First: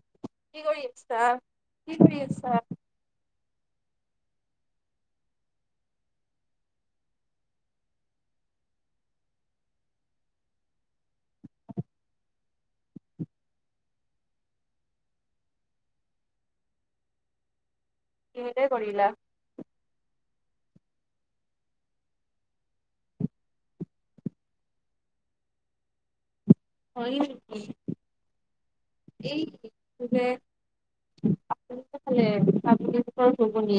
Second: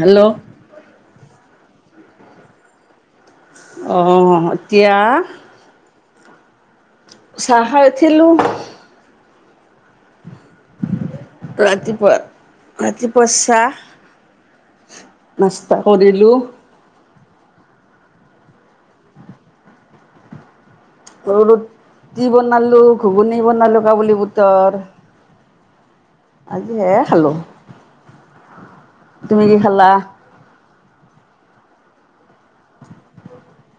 Hello, তাৰ কি কৰি আছা অহ, এতিয়া। চাহ, খাই উঠিলো। ৰাতিপুৱা, ৰাতিপুৱা চাহ নাষ্টা কৰিলোঁ কিহে কৰিলা। মই বোলো ৰুতি বনালো ঘুগুনী বনালো কাবুলী বুটৰ। আজি হে, হয় খালোঁ। নেকি? এই তুমি কি খালা উঠে আপুনি যে খালে, কাবুলী বুটৰ ঘুগুনী।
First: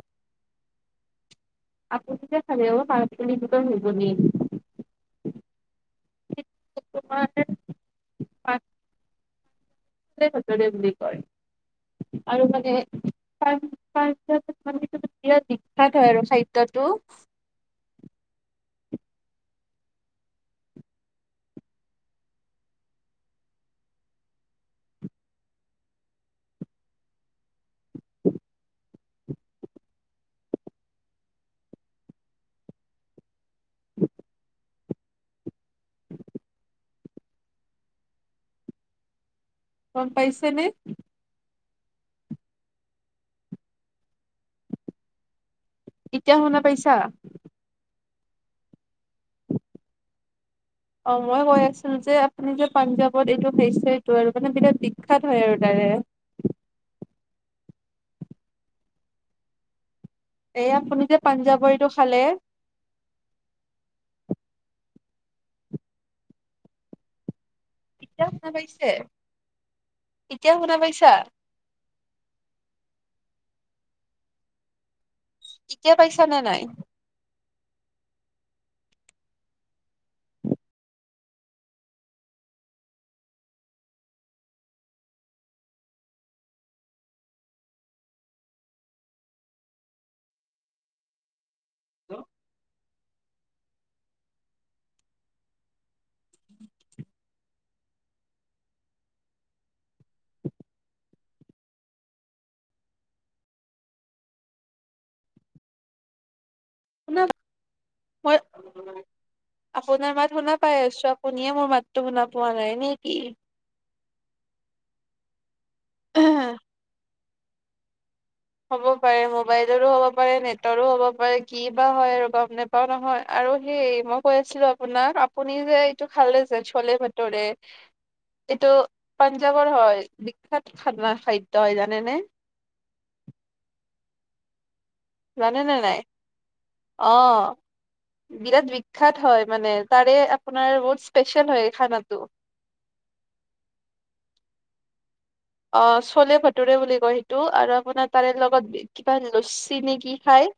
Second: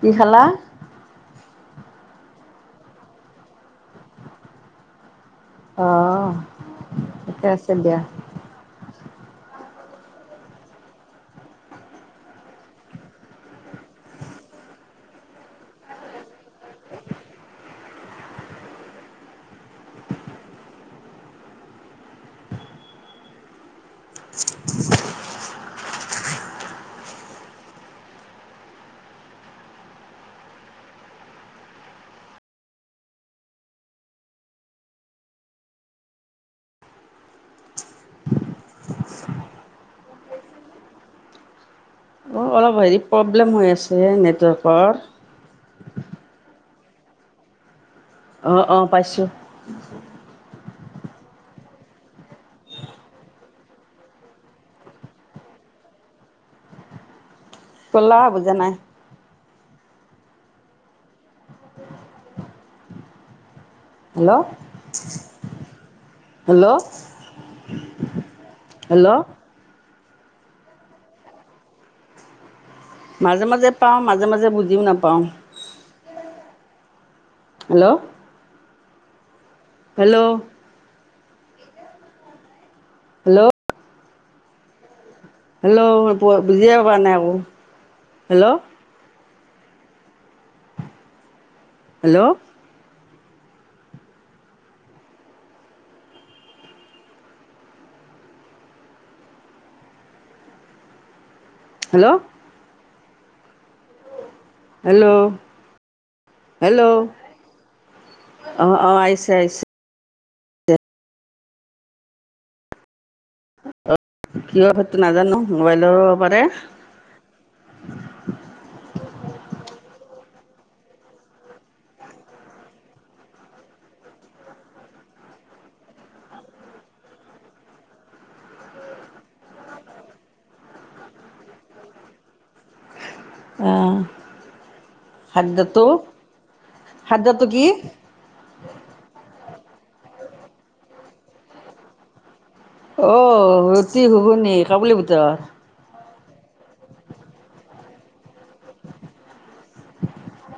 কি খালা? আপুনি যে খালে অ, কাবুলী বুটৰ ঘুগুনী। অ', [unintelligible] [unintelligible] কোনে কৈছে, যে বুলি আৰু মানে তাৰ, তাৰপিছত মনুহটো বিখ্যাত হয় আৰু খাদ্যটো। [inaudible] [inaudible] গম পাইছে নে? অ', অলপ হেৰি প্ৰব্লেম হৈ আছে নেটৱৰ্কৰ। এতিয়া শুনা পাইছা? অ', অ, পাইছোঁ। অ', মই কৈ আছো যে আপুনি যে পাঞ্জাৱত এইটো [unintelligible] আৰু মানে বিৰাট বিখ্যাত হয় আৰু তাত। [inaudible] কলা বুজা নাই। এই আপুনি যে পাঞ্জাৱৰ এইটো খালে। হেল্ল' হেল্ল' এতিয়া শুনা পাইছে? হেল্ল' এতিয়া শুনা পাইছা? মাজে মাজে পাওঁ মাজে মাজে বুজিও নাপাওঁ। এতিয়া পাইছা নে নাই? হেল্ল'। হেল্ল'। হেল্ল'। হেল্' বজিয়বা নে hello [inaudible] hello. Hello'' hello. Hello শুনা মই অ' অ' আহিছে আহিছে। আপোনাৰ মাত শুনা পাই আছো, আপুনিয়ে মোৰ মাতো শুনা পোৱা নাই নে কি? কি সটো নাজানো মোবাইলো পাৰে। হ'ব পাৰে মোবাইলৰো হ'ব পাৰে নেটৰো হ'ব পাৰে কি বা হয় আৰু গম নাপাও নহয়। আৰু সেই মই কৈ আছিলো আপোনাক আপুনি যে এইটো খালে যে চলে ভাতৰে এইটো পাঞ্জাৱৰ হয় বিখ্যাত খানা খাদ্য হয় জানেনে? অঁ। জানেনে নাই? খাদ্যটো কি অ' বিৰাট বিখ্যাত হয় মানে। তাৰে আপোনাৰ বহুত স্পেচিয়েল হয় খানাটো। অ' ৰুটি শুবনি খাবলৈ ভিতৰ [inaudible] অ চলে ভটোৰে বুলি কয় সেইটো আৰু আপোনাৰ তাৰে লগত কিবা লুচী নে কি খায়?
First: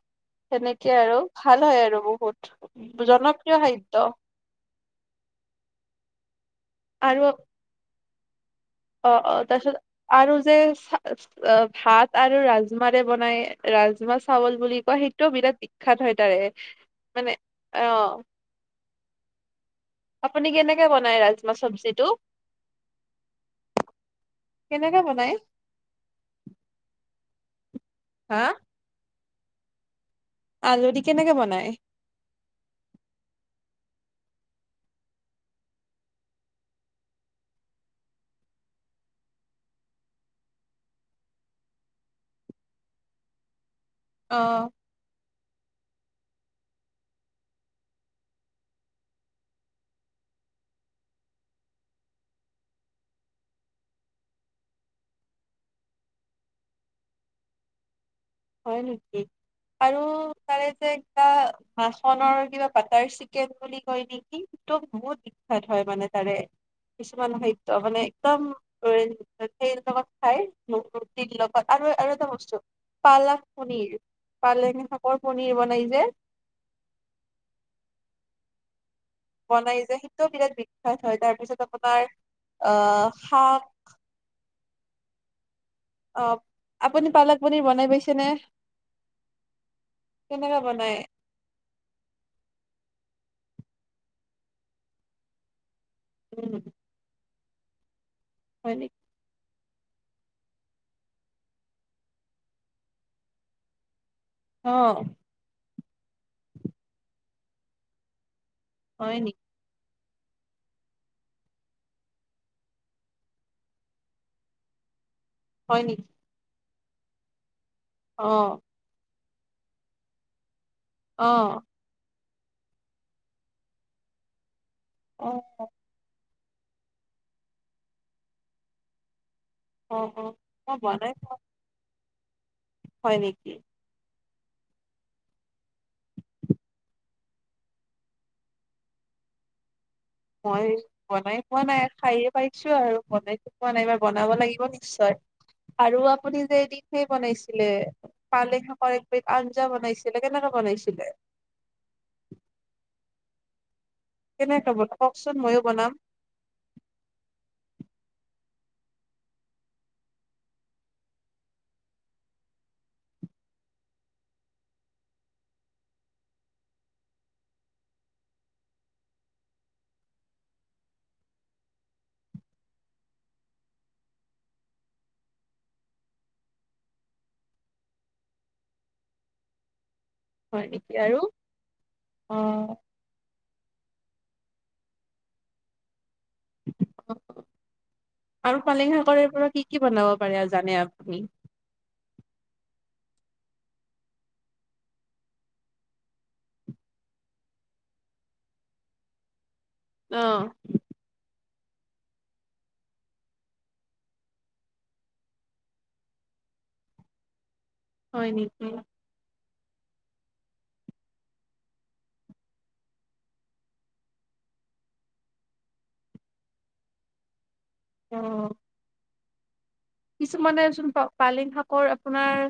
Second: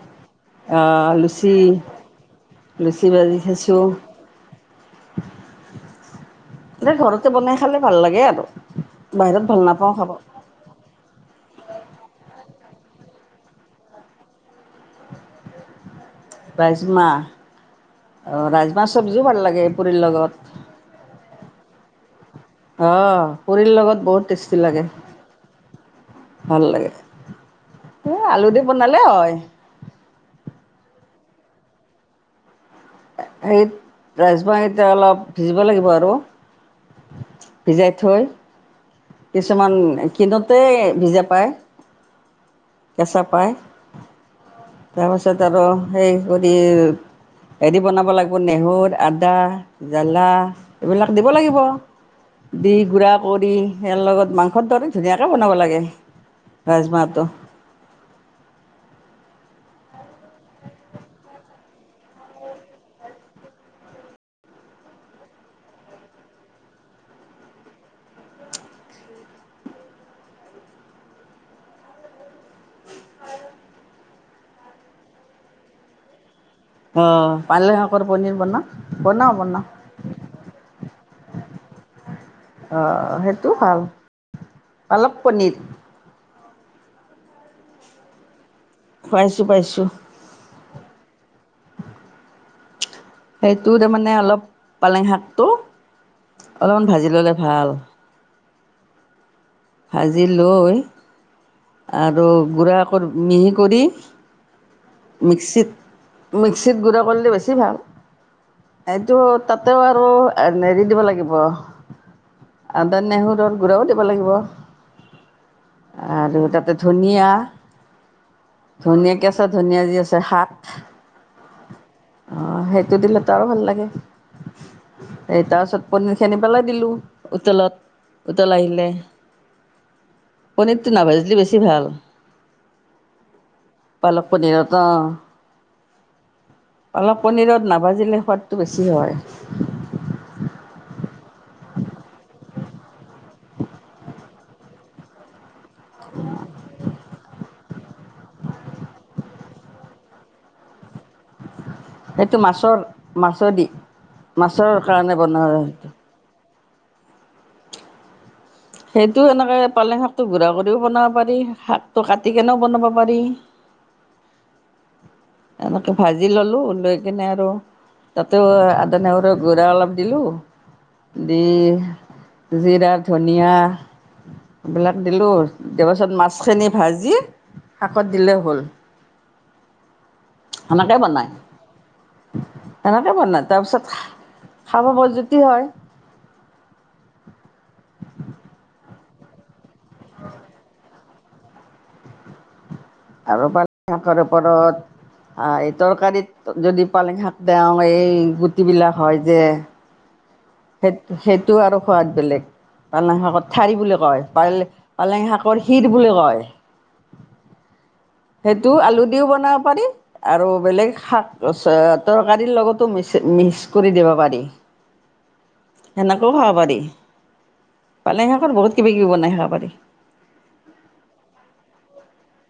সেনেকে আহ আৰু লুচি ভাল হয় আৰু বহুত লুচি ভাজি জনপ্ৰিয় খাইছোঁ খাদ্য। [unintelligible] দে আৰু ঘৰতে বনাই খালে ভাল লাগে আৰু। অ অ বাহিৰত ভাল তাৰিছত নাপাওঁ খাব আৰু যে অ, ভাত আৰু ৰাজমাৰে বনাই ৰাজমা চাউল বুলি কোৱা সেইটোও বিৰাট বিখ্যাত হয়। তাৰে ৰাজমাহ মানে অ, ৰাজমাহ চব্জিও ভাল লাগে পুৰি আপুনি কেনেকে বনাই ৰাজমাহ চব্জিটো? আহ পুৰিৰ লগত বহুত টেষ্টি লাগে। কেনেকে বনাই ভাল লাগে, এ হা আলু দি বনালে হয়। আলু দি কেনেকে বনাই? সেই ৰাজমাকেইটা অলপ ভিজিব লাগিব আৰু। ভিজাই থৈ কিছুমান কিনোতে ভিজা পায় কেঁচা পায়। অ', তাৰপাছত আৰু সেই কৰি, হেৰি বনাব লাগিব নেহৰু আদা জ্বালা এইবিলাক দিব লাগিব। দি গুড়া কৰি ইয়াৰ লগত মাংস দৰে ধুনীয়াকে বনাব লাগে। ৰাজমাটো। হয় নেকি? আৰু তাৰে যে কিবা বাচনৰ কিবা বাটাৰ চিকেন বুলি কয় নেকি? টো বহুত বিখ্যাত হয় মানে তাৰে। কিছুমান সত্য মানে একদম লগত খাই ৰুতিৰ লগত, আৰু আৰু এটা বস্তু পালক পনীৰ পালেং শাকৰ পনীৰ বনাই যে। অ, পালেং শাকৰ পনীৰ বনা। বনাই যে সেইটোও বিৰাট বিখ্যাত হয়, তাৰপিছত আপোনাৰ অঁ আহ, সেইটো ভাল শাক। পালক পনীৰ। আপুনি পালক পনীৰ বনাই পাইছে নে? পাইছোঁ পাইছোঁ। বনাই সেইটো তাৰ মানে অলপ, পালেং শাকটো, উম অলমান ভাজি ল'লে ভাল। হয় নি? ভাজি লৈ, আৰু গুড়া ক মিহি কৰি অ মিক্সিত, মিক্সিত গুড়া কৰলে বেছি ভাল। হয় এইটো নেকি তাতেও টো আহ হেৰিত দিব লাগিব, আদা, নেহুৰৰ গুড়াও দিব লাগিব। হয় নেকি আৰু তাতে ধনিয়া, অ ধনিয়া কে কেচা ধনিয়া যে আছে শাক। অ', অ', সেইটো দিলেতো আৰু ভাল লাগে, অ এই তাৰপিছত পনী [unintelligible] পেলাই দিলোঁ, উতলত, উতল আহিলে অ', অ', মই পনীৰটো বনাই নাভাজলে বেছি ভাল। হয় নেকি? পালক পনীৰত অ, অলপ পনিৰত নাভাজিলে সোৱাদটো বেছি হয়। মই বনাই পোৱা নাই খাই হে পাইছোঁ আৰু, বনাই পোৱা নাই এইবাৰ বনাব লাগিব নিশ্চয়। আৰু আপুনি যে নিজেই বনাইছ ছিলে, পালেক শাকৰ এক বিধ আঞ্জা বনাইছিলে, কেনেকে বনাইছিলে? সেইটো মাছৰ, মাছৰদি কেনেকে মাছৰ বনাই কাৰণে কওকচোন ময়ো বনাও। বনাম। সেইটো এনেকে পালেং শাকটো গুড়া কৰিও বনাব পাৰি, শাকটো কাটি কেনেও বনাব পাৰি। এনেকে ভাজি ল'লো, লৈ কিনে আৰু তাতে আদা নহৰুৰ গুড়া অলপ দিলো দি জিৰা- ধনীয়া এইবিলাক দিলো, দিয়াৰ পাছত মাছখিনি ভাজি শাকত দিলেও হ'ল। হয় নেকি সেনেকে আৰু বনাই অ', তেনেকে বনা তাৰপিছত খাব বৰ জুতি হয়। [unintelligible] আৰু পালেং শাকৰ পৰা কি কি বনাব পাৰে আৰু জানে আপুনি? আৰু পালেং শাকৰ ওপৰত আহ এই তৰকাৰীত যদি পালেং শাক দেও এই গুটিবিলাক হয় যে অ', সেই সেইটো আৰু সোৱাদ বেলেগ। পালেং শাকৰ ঠাৰি বুলি কয় পাল পালেং শাকৰ শিৰ বুলি কয়। হয় নেকি সেইটো আলু দিও বনাব পাৰি আৰু বেলেগ শাক তৰকাৰীৰ লগতো ম- মিক্স কৰি দিব পাৰি। এনেকেও খাব পাৰি। পালেং অ'। শাৰৰ বহুত কিবা কিবি বনাই খাব পাৰি। কিছুমানে চোন পালেং শাকৰ আপোনাৰ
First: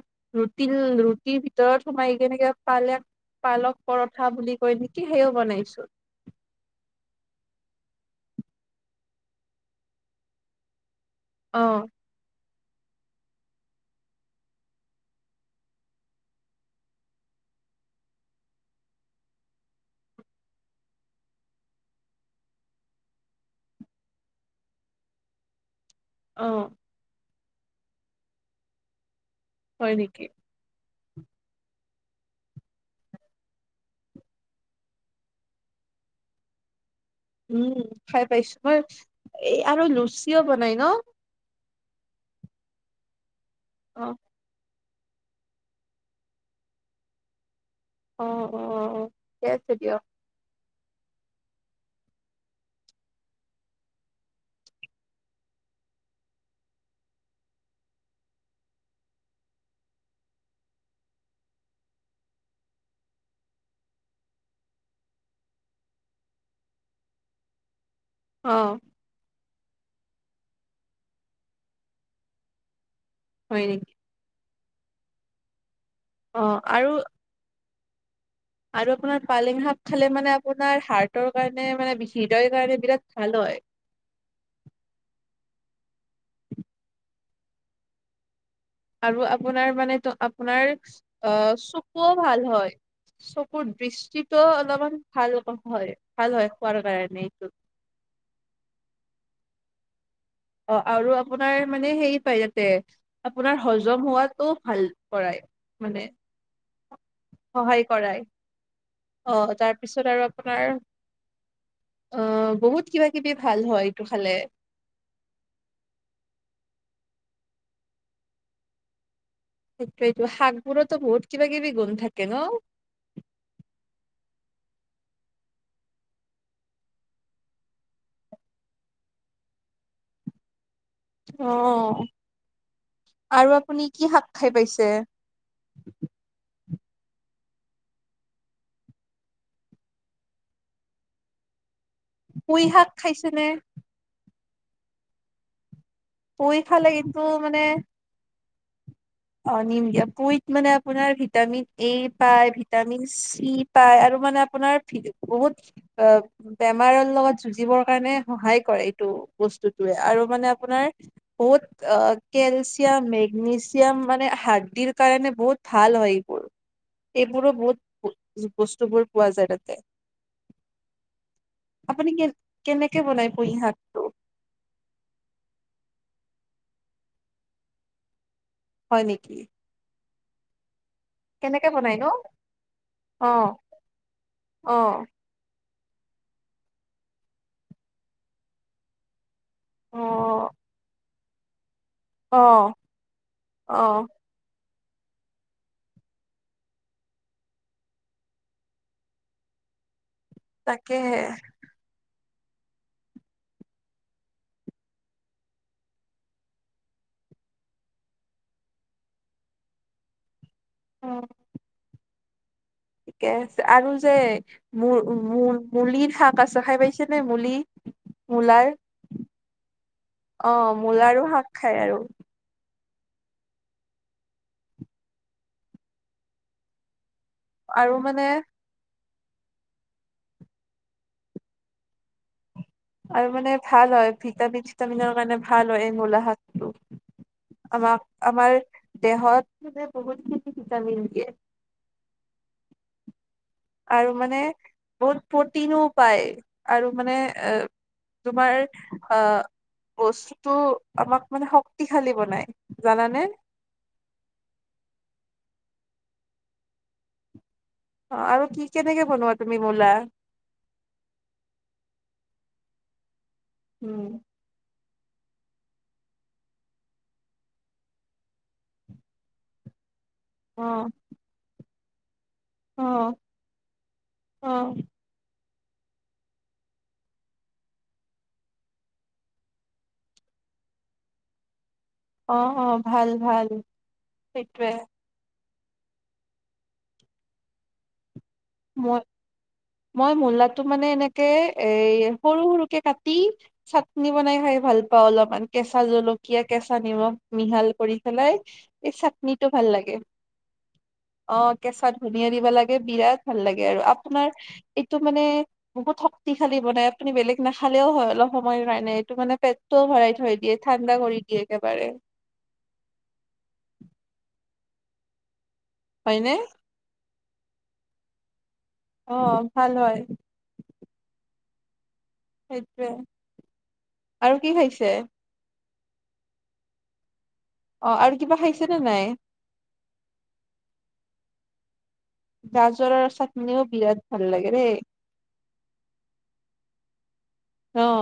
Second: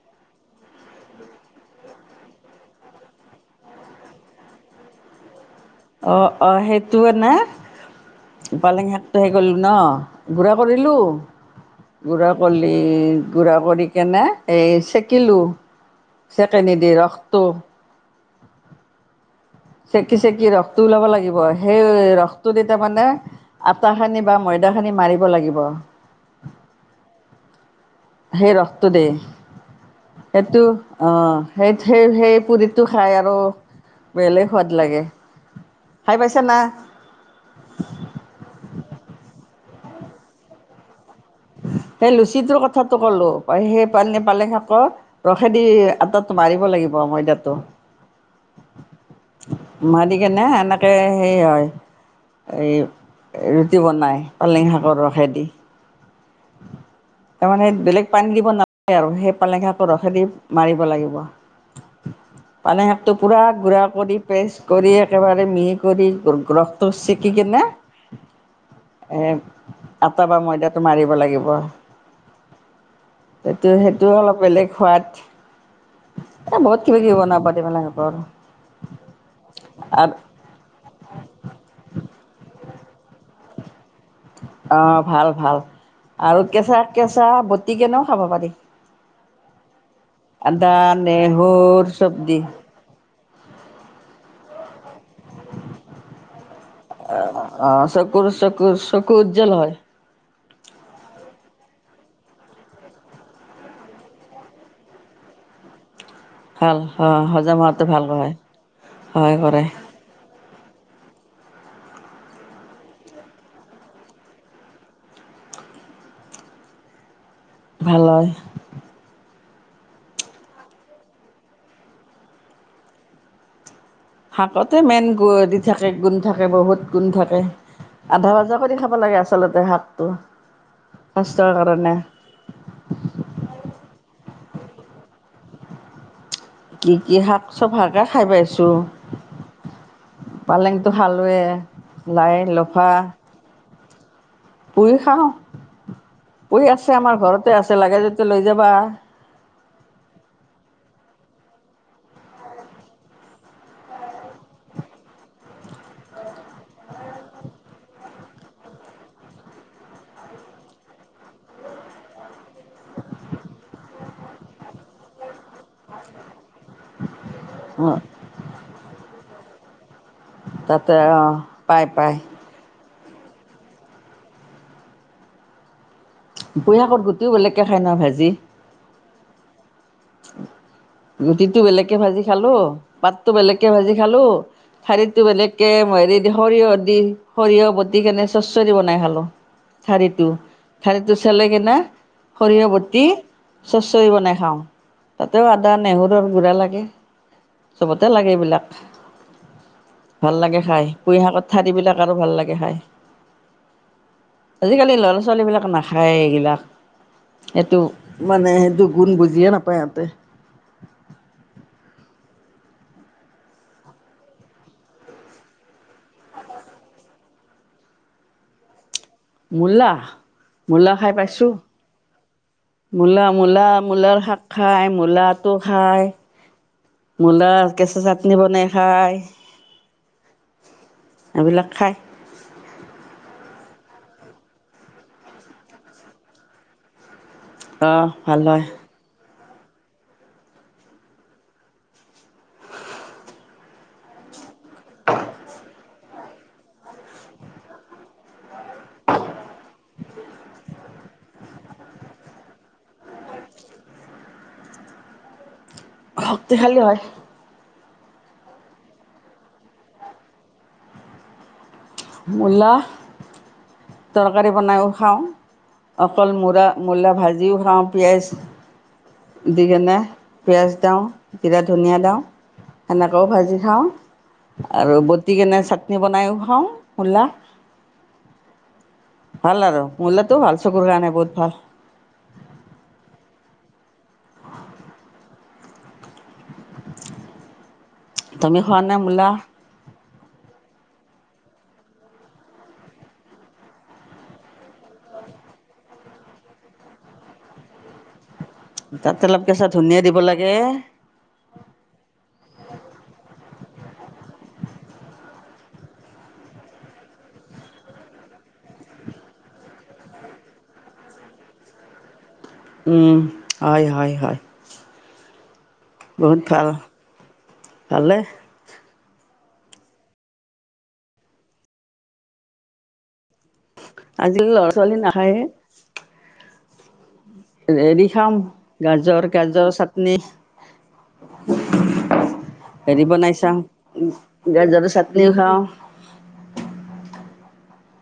ৰুটি ৰুটিৰ ভিতৰত সোমাই কে নি পালেক-পালক পৰঠা বুলি কয় নেকি সেইও বনাই অ', অ', সেই তোৱে ন পালেং শাকটো হেৰি কৰিলোঁ ন গুৰা কৰিলোঁ অ'। বাকলি গুড়া কৰি, কেনে এই চেকিলোঁ। চেকেনি দি ৰসটো। চেকি চেকি ৰসটো ওলাব লাগিব সেই ৰসটো দি তাৰ মানে আটা খানি বা ময়দা খানি মাৰিব লাগিব। অ ' সেই ৰসটো দি, হয় নেকি? এইটো অ', সেই, সেই, সেই পুৰিটো খাই আৰু বেলেগ সোৱাদ লাগে। খাই পাইছা না? উম, খাই পাইছোঁ মই, এই আৰু লুচিও বনাই ন? সেই লুচিটোৰ কথাটো ক'লো, পা-সেই অ', পালে-পালেং শাকৰ। ৰসেদি আটাতো মাৰিব লাগিব, ময়দাটো। অ, অ, অ, অ, ঠিকে আছে দিয়ক। মাৰি [unintelligible] এই ৰুটি বনাই পালেং শাকৰ ৰসেদি। তাৰমানে বেলেগ পানী দিব নালাগে, আৰু সেই পালেং শাকৰ ৰসেদি মাৰিব লাগিব। পালেং শাকটো পুৰা গুড়া কৰি, পেষ্ট কৰি, একেবাৰে মিহি কৰি ৰসটো চেকি কেনে অ', এ, আটা বা ময়দাটো মাৰি লাগিব। হয় সেইটো, নেকি? সেইটো অলপ বেলেগ সোৱাদ। এ, অ', বহুত আৰু কিবা কিবি বনাব [unintelligible] পালেং শাকৰ আৰু আপোনাৰ পালেং শাক খালে আৰু মানে আপোনাৰ হাৰ্টৰ কাৰণে মানে, হৃদয়ৰ কাৰণে বিৰাট ভাল হয়। অ' ভাল ভাল আৰু কেঁচা কেঁচা বতি কেনেও খাব পাৰি। আৰু আপোনাৰ মানে ত' আপোনাৰ আদা অ', নহৰু চকুও চব দি ভাল হয়। চকুৰ দৃষ্টিতটো অলপমান ভাল হয় ভাল হয়। খোৱাৰ কাৰণে এইটো অ' চকুৰ চকুৰ চকুৰ উজ্জ্বল হয়। অ' আৰু আপোনাৰ মানে হেৰি পায় তাতে আপোনাৰ হজম হোৱাতটো ভাল কৰাই। মানে ভাল অ', হজম হোৱাটো সহায় ভাল কৰাই হয়, সহায় অহ কৰে তাৰপিছত আৰু আমাৰ অহ বহুত কিবা কিবি ভাল হয় এইটো খালে। ভাল হয়। সেইটোয়ে শাকবোৰতো বহুত কিবা কিবি গুণ থাকে ন [inaudible] শাকতে মেইন গু দি থাকে গুন থাকে বহুত গুন থাকে। আধা ভাজা কৰি খাব লাগে আচলতে শাকটো। স্বাস্থ্যৰ কাৰণে। অ' আৰু আপুনি কি শাক খাই পাইছে [inaudible] কি কি শাক চব ভালকে খাই পাইছোঁ [inaudible] পালেংটো খালোৱে লাই, পুই লফা। শাক খাইছেনে পুই খাও পুই খালে আছে আমাৰ কিন্তু ঘৰতে মানে আছে লাগে যদি লৈ যাবা অ, নিম দিয়ক পুইত মানে আপোনাৰ ভিটামিন এ পায় ভিটামিন চি পায় আৰু মানে আপোনাৰ বহুত অ বেমাৰৰ লগত যুজিবৰ কাৰণে সহায় কৰে এইটো বস্তটোয়ে আৰু মানে আপোনাৰ বহুত কেলছিয়াম মেগনেছি মানে হাড্ডিৰ কাৰণে বহুত ভাল হয় এইবোৰ। এইবোৰো অ', বহুত বস্তুবোৰ পোৱা যায় তাত তাতে অহ পাই পাই [inaudible] কেনকে বনাই পুই শাসটো [inaudible] বুৰি শাকত গুটিও বেলেগকে খাই ন ভাজি হয় নেকি? [inaudible] ৰুটিটো কেনেকে বনাই বেলেগকে ন ভাজি খালো অ পাতটো বেলেগকে ভাজি খালো অ শাৰিটো বেলেগ কে হেৰি দি সৰিয়হ দি, সৰিয়হ বটি কেনে চচৰি বনাই খালো। অ ঠাৰীটো ঠাৰীটো চেলেগে না। অ সৰিয়হ বটি অ চচৰি বনাই খাওঁ তাতেও আদা নেহৰুৰ গুড়া লাগে চবতে লাগে এইবিলাক। ভাল লাগে খায় পুঁই তাকেহে শাকত ঠাৰিবিলাক আৰু ভাল লাগে খায়। আজিকালি ল'ৰা ছোৱালী বিলাক নাখায় এইগিলাক। সেইটো মানে দুষ গুণ বুজিয়ে নাপায় ইহঁতে। অ', ঠিকে আছে আৰু যে মূল - মূল মূলিৰ শাক আছে খাই পাইছে নে মূলি মূলাৰ মূলা অ মূলা খাই মূলাৰো শাক পাইছো। খায় আৰু মূলা মূলা মূলাৰ শাক খায় মূলাটো খায় মূলা আৰু কেচা মানে চাটনি বনাই খায়। এইবিলাক খাই আৰু মানে ভাল হয় ভিটামিন ছিটামিনৰ কাৰণে ভাল হয় এই মূলা শাকটো অঁ ভাল আমাক-আমাৰ হয় দেহত মানে বহুত খিনি ভিটামিন দিয়ে। আৰু মানে বহুত প্ৰটিনো পায় আৰু মানে এ। তোমাৰ আ বস্তুটো আমাক মানে শক্তিশালী বনাই, জানানে? [inaudible] শক্তিশালী হয়। অ' আৰু কি কেনেকে বনোৱা তুমি মূলা মূলা। উম তৰকাৰী বনাইও খাওঁ, অকল মূৰা-মূলা ভাজিও খাওঁ, পিঁয়াজ দি কেনে অ পিয়াজ দাওঁ জীৰা ধনিয়া দাওঁ অ সেনেকেও ভাজি খাওঁ অ আৰু বতি কেনে। চাটনি বনাইও খাওঁ মূলা, তা ভাল আৰু, মূলাটোও ভাল, চকুৰ কাৰণে বহুত ভাল। অ- অ ভাল ভাল সেইটোয়ে তুমি খোৱানে মই মূলা মই মূলাটো মানে এনে কে এই সৰু সৰুকে কাটি, চাটনি বনাই খাই ভাল পাওঁ অলপমান কেঁচা জলক কীয়া, কেঁচা নিমখ মিহাল কৰি পেলাই এই তাত অলপ চাটনিটো ভাল কেঁচা লাগে ধনিয়া দিব লাগে অ কেঁচা ধনিয়া দিবা লাগে বিৰাট। ভাল লাগে আৰু আপোনাৰ এইটো মানে বহুত শক্তিশালী বনাই আপুনি বেলেগ নাখালেও হয় অলপ। সময়ো নাই নে এইটো মানে পেটটোও ভৰাই থৈ দিয়ে, ঠাণ্ডা কৰি দিয়ে একেবাৰে। উম হয়- হয়- হয় হয়নে বহুত ভাল ভালে অ 'ভাল হয় সেইটোৱে আৰু কি আজিৰ ল'ৰা খাইছে ছোৱালী নাখায়ে। অ হেৰি আৰু কিবা খাম খাইছে নে নাই গাজৰ গাজৰ চাটনি গাজৰৰ হেৰি বনাই চাটনিও বিৰাট ভাল লাগে চাও দেই গাজৰৰ চাটনিও খাওঁ। [inaudible] অহ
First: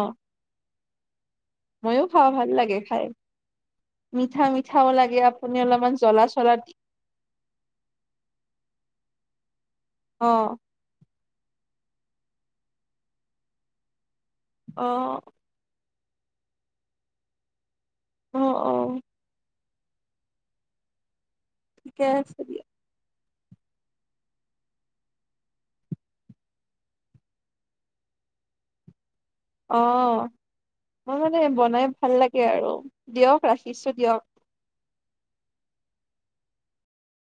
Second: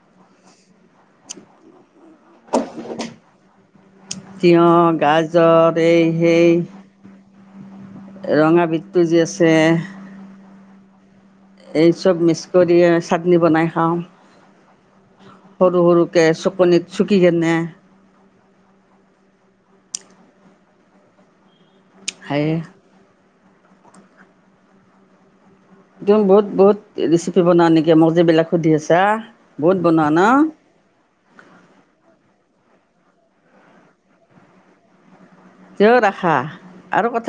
মইও খাও ভাল লাগে খাই। মিঠা তিয়হ মিঠাও লাগে আপুনি গাজৰ অলপমান এই জ্বলা সেই চলা ৰঙা বিদটো যি আছে। অঁ এই চব মিক্স কৰি এ, চাটনি বনাই খাওঁ। অঁ কে, চকণিত চুকি কিনে অহ অহ। ঠিকে আছে খায়ে দিয়া। তুমি বহুত, বহুত ৰেচিপি বনোৱা নেকি? মোক যিবিলাক সুধি আছা? বহুত বনোৱা ন অ' মই মানে বনাই ভাল লাগে আৰু দিয়ক ৰাখিছো দিয়ক। কিয় ৰাখা আৰু কথা